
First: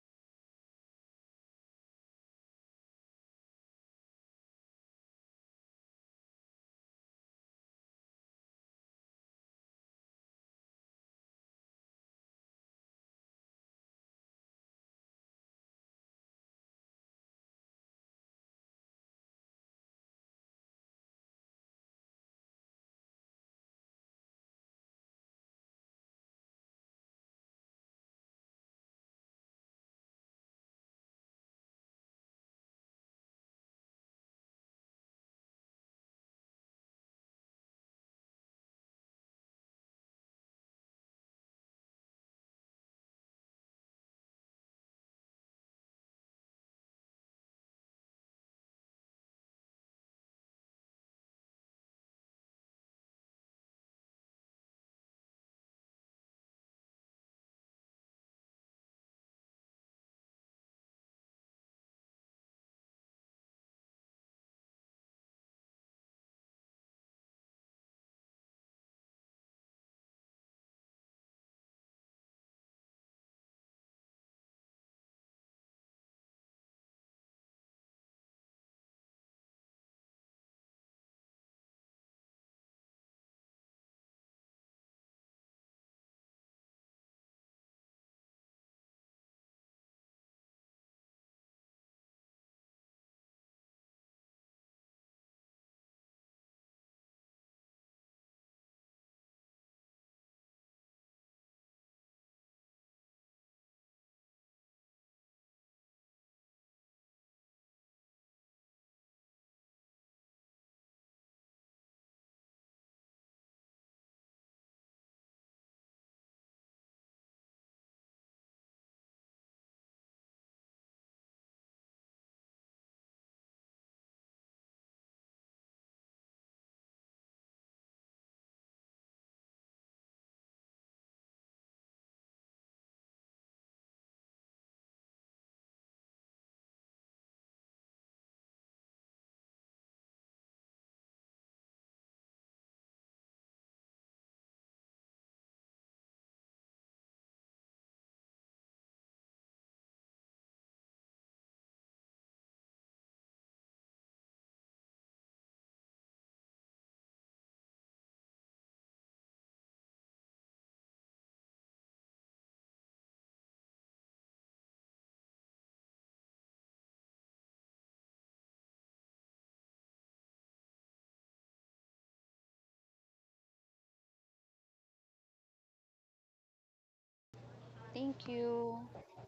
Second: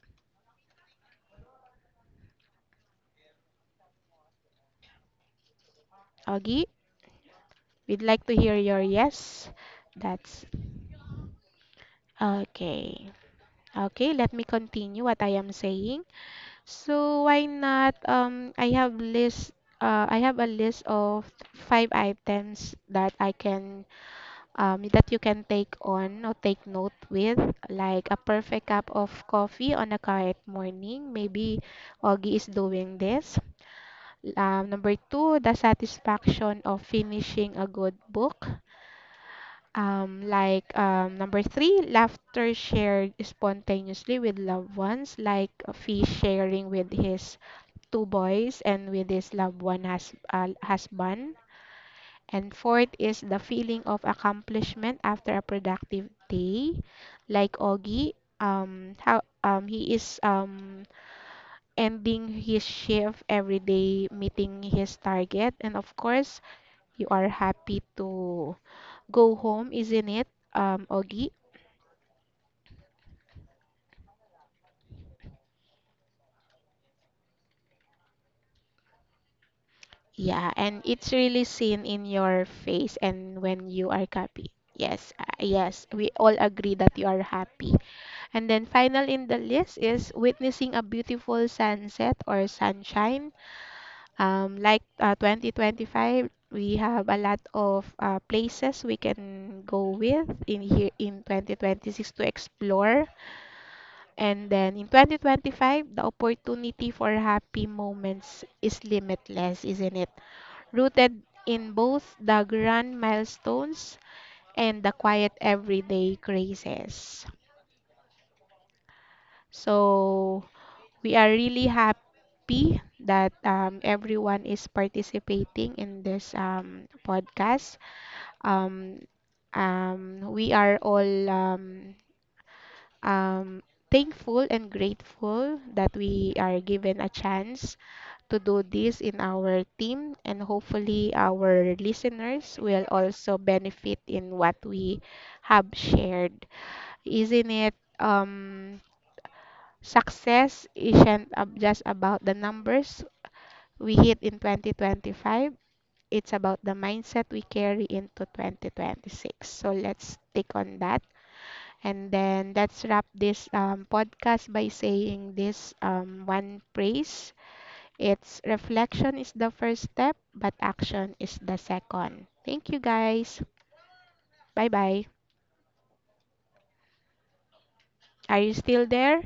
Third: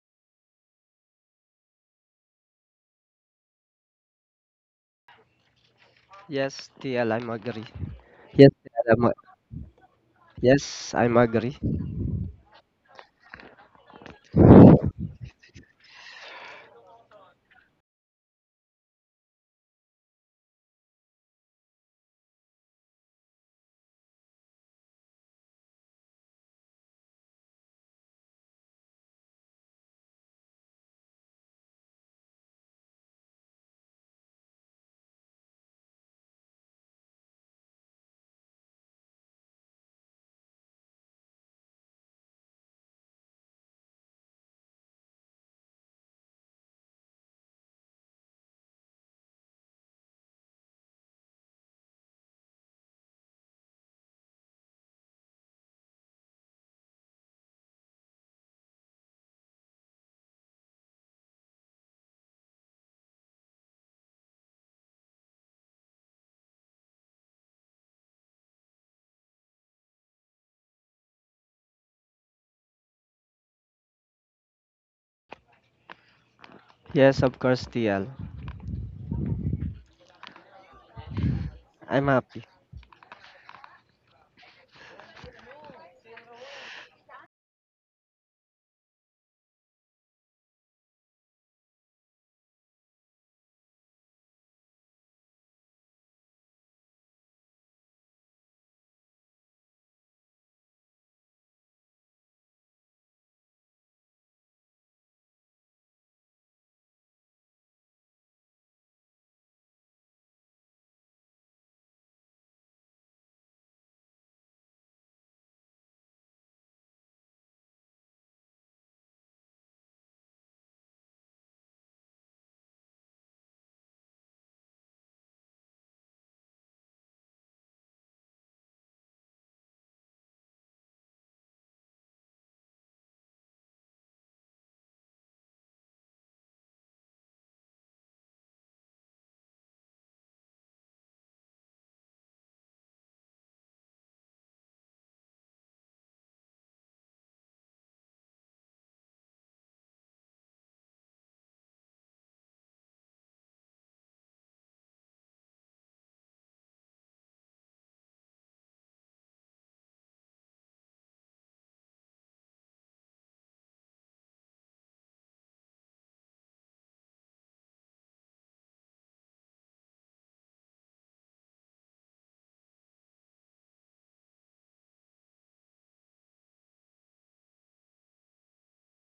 A: Ogie,
C: Yes, TL, I'm agree.
A: we'd like to hear
C: Yes,
A: your
C: TL, I'm,
A: yes. That's
C: yes, I'm agree.
A: okay. Okay, let me continue what I am saying. So why not? I have list. I have a list of five items that I can that you can take on or take note with, like a perfect cup of coffee on a quiet morning. Maybe Augie is doing this. Number two, the satisfaction of finishing a good book. Number three, laughter shared spontaneously with loved ones, like Fish sharing with his two boys and with his loved one husband. And fourth is the feeling of accomplishment after a productive day. Like Augie, how he is ending his shift every day, meeting his target. And of course, you are happy to go home, isn't it, Augie?
C: Yes, of course, TL.
A: Yeah, and it's really seen in
C: I'm
A: your
C: happy.
A: face and when you are happy. Yes, yes, we all agree that you are happy. And then final in the list is witnessing a beautiful sunset or sunshine. 2025, we have a lot of places we can go with in here in 2026 to explore. And then in 2025, the opportunity for happy moments is limitless, isn't it? Rooted in both the grand milestones and the quiet everyday graces. So we are really happy that everyone is participating in this podcast. Um, we are all um, thankful and grateful that we are given a chance to do this in our team, and hopefully, our listeners will also benefit in what we have shared. Isn't it? Success isn't just about the numbers we hit in 2025, it's about the mindset we carry into 2026. So let's take on that. And then let's wrap this podcast by saying this one phrase: It's reflection is the first step, but action is the second. Thank you guys. Bye bye.
B: Thank
A: Are you
B: you.
A: still there?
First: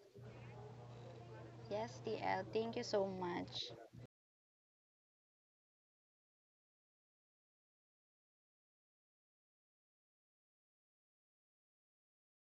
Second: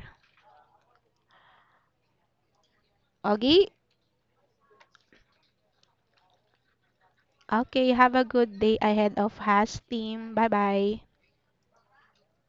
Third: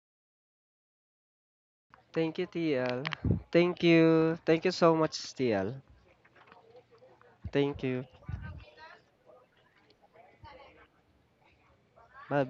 B: Yes,
C: Thank
B: TL.
C: you,
B: Thank you
C: TL.
B: so much.
A: Ogie?
C: Thank you. Thank you so much, TL. Thank
A: Okay,
C: you.
A: have a good day ahead of Has team. Bye bye.
C: Bye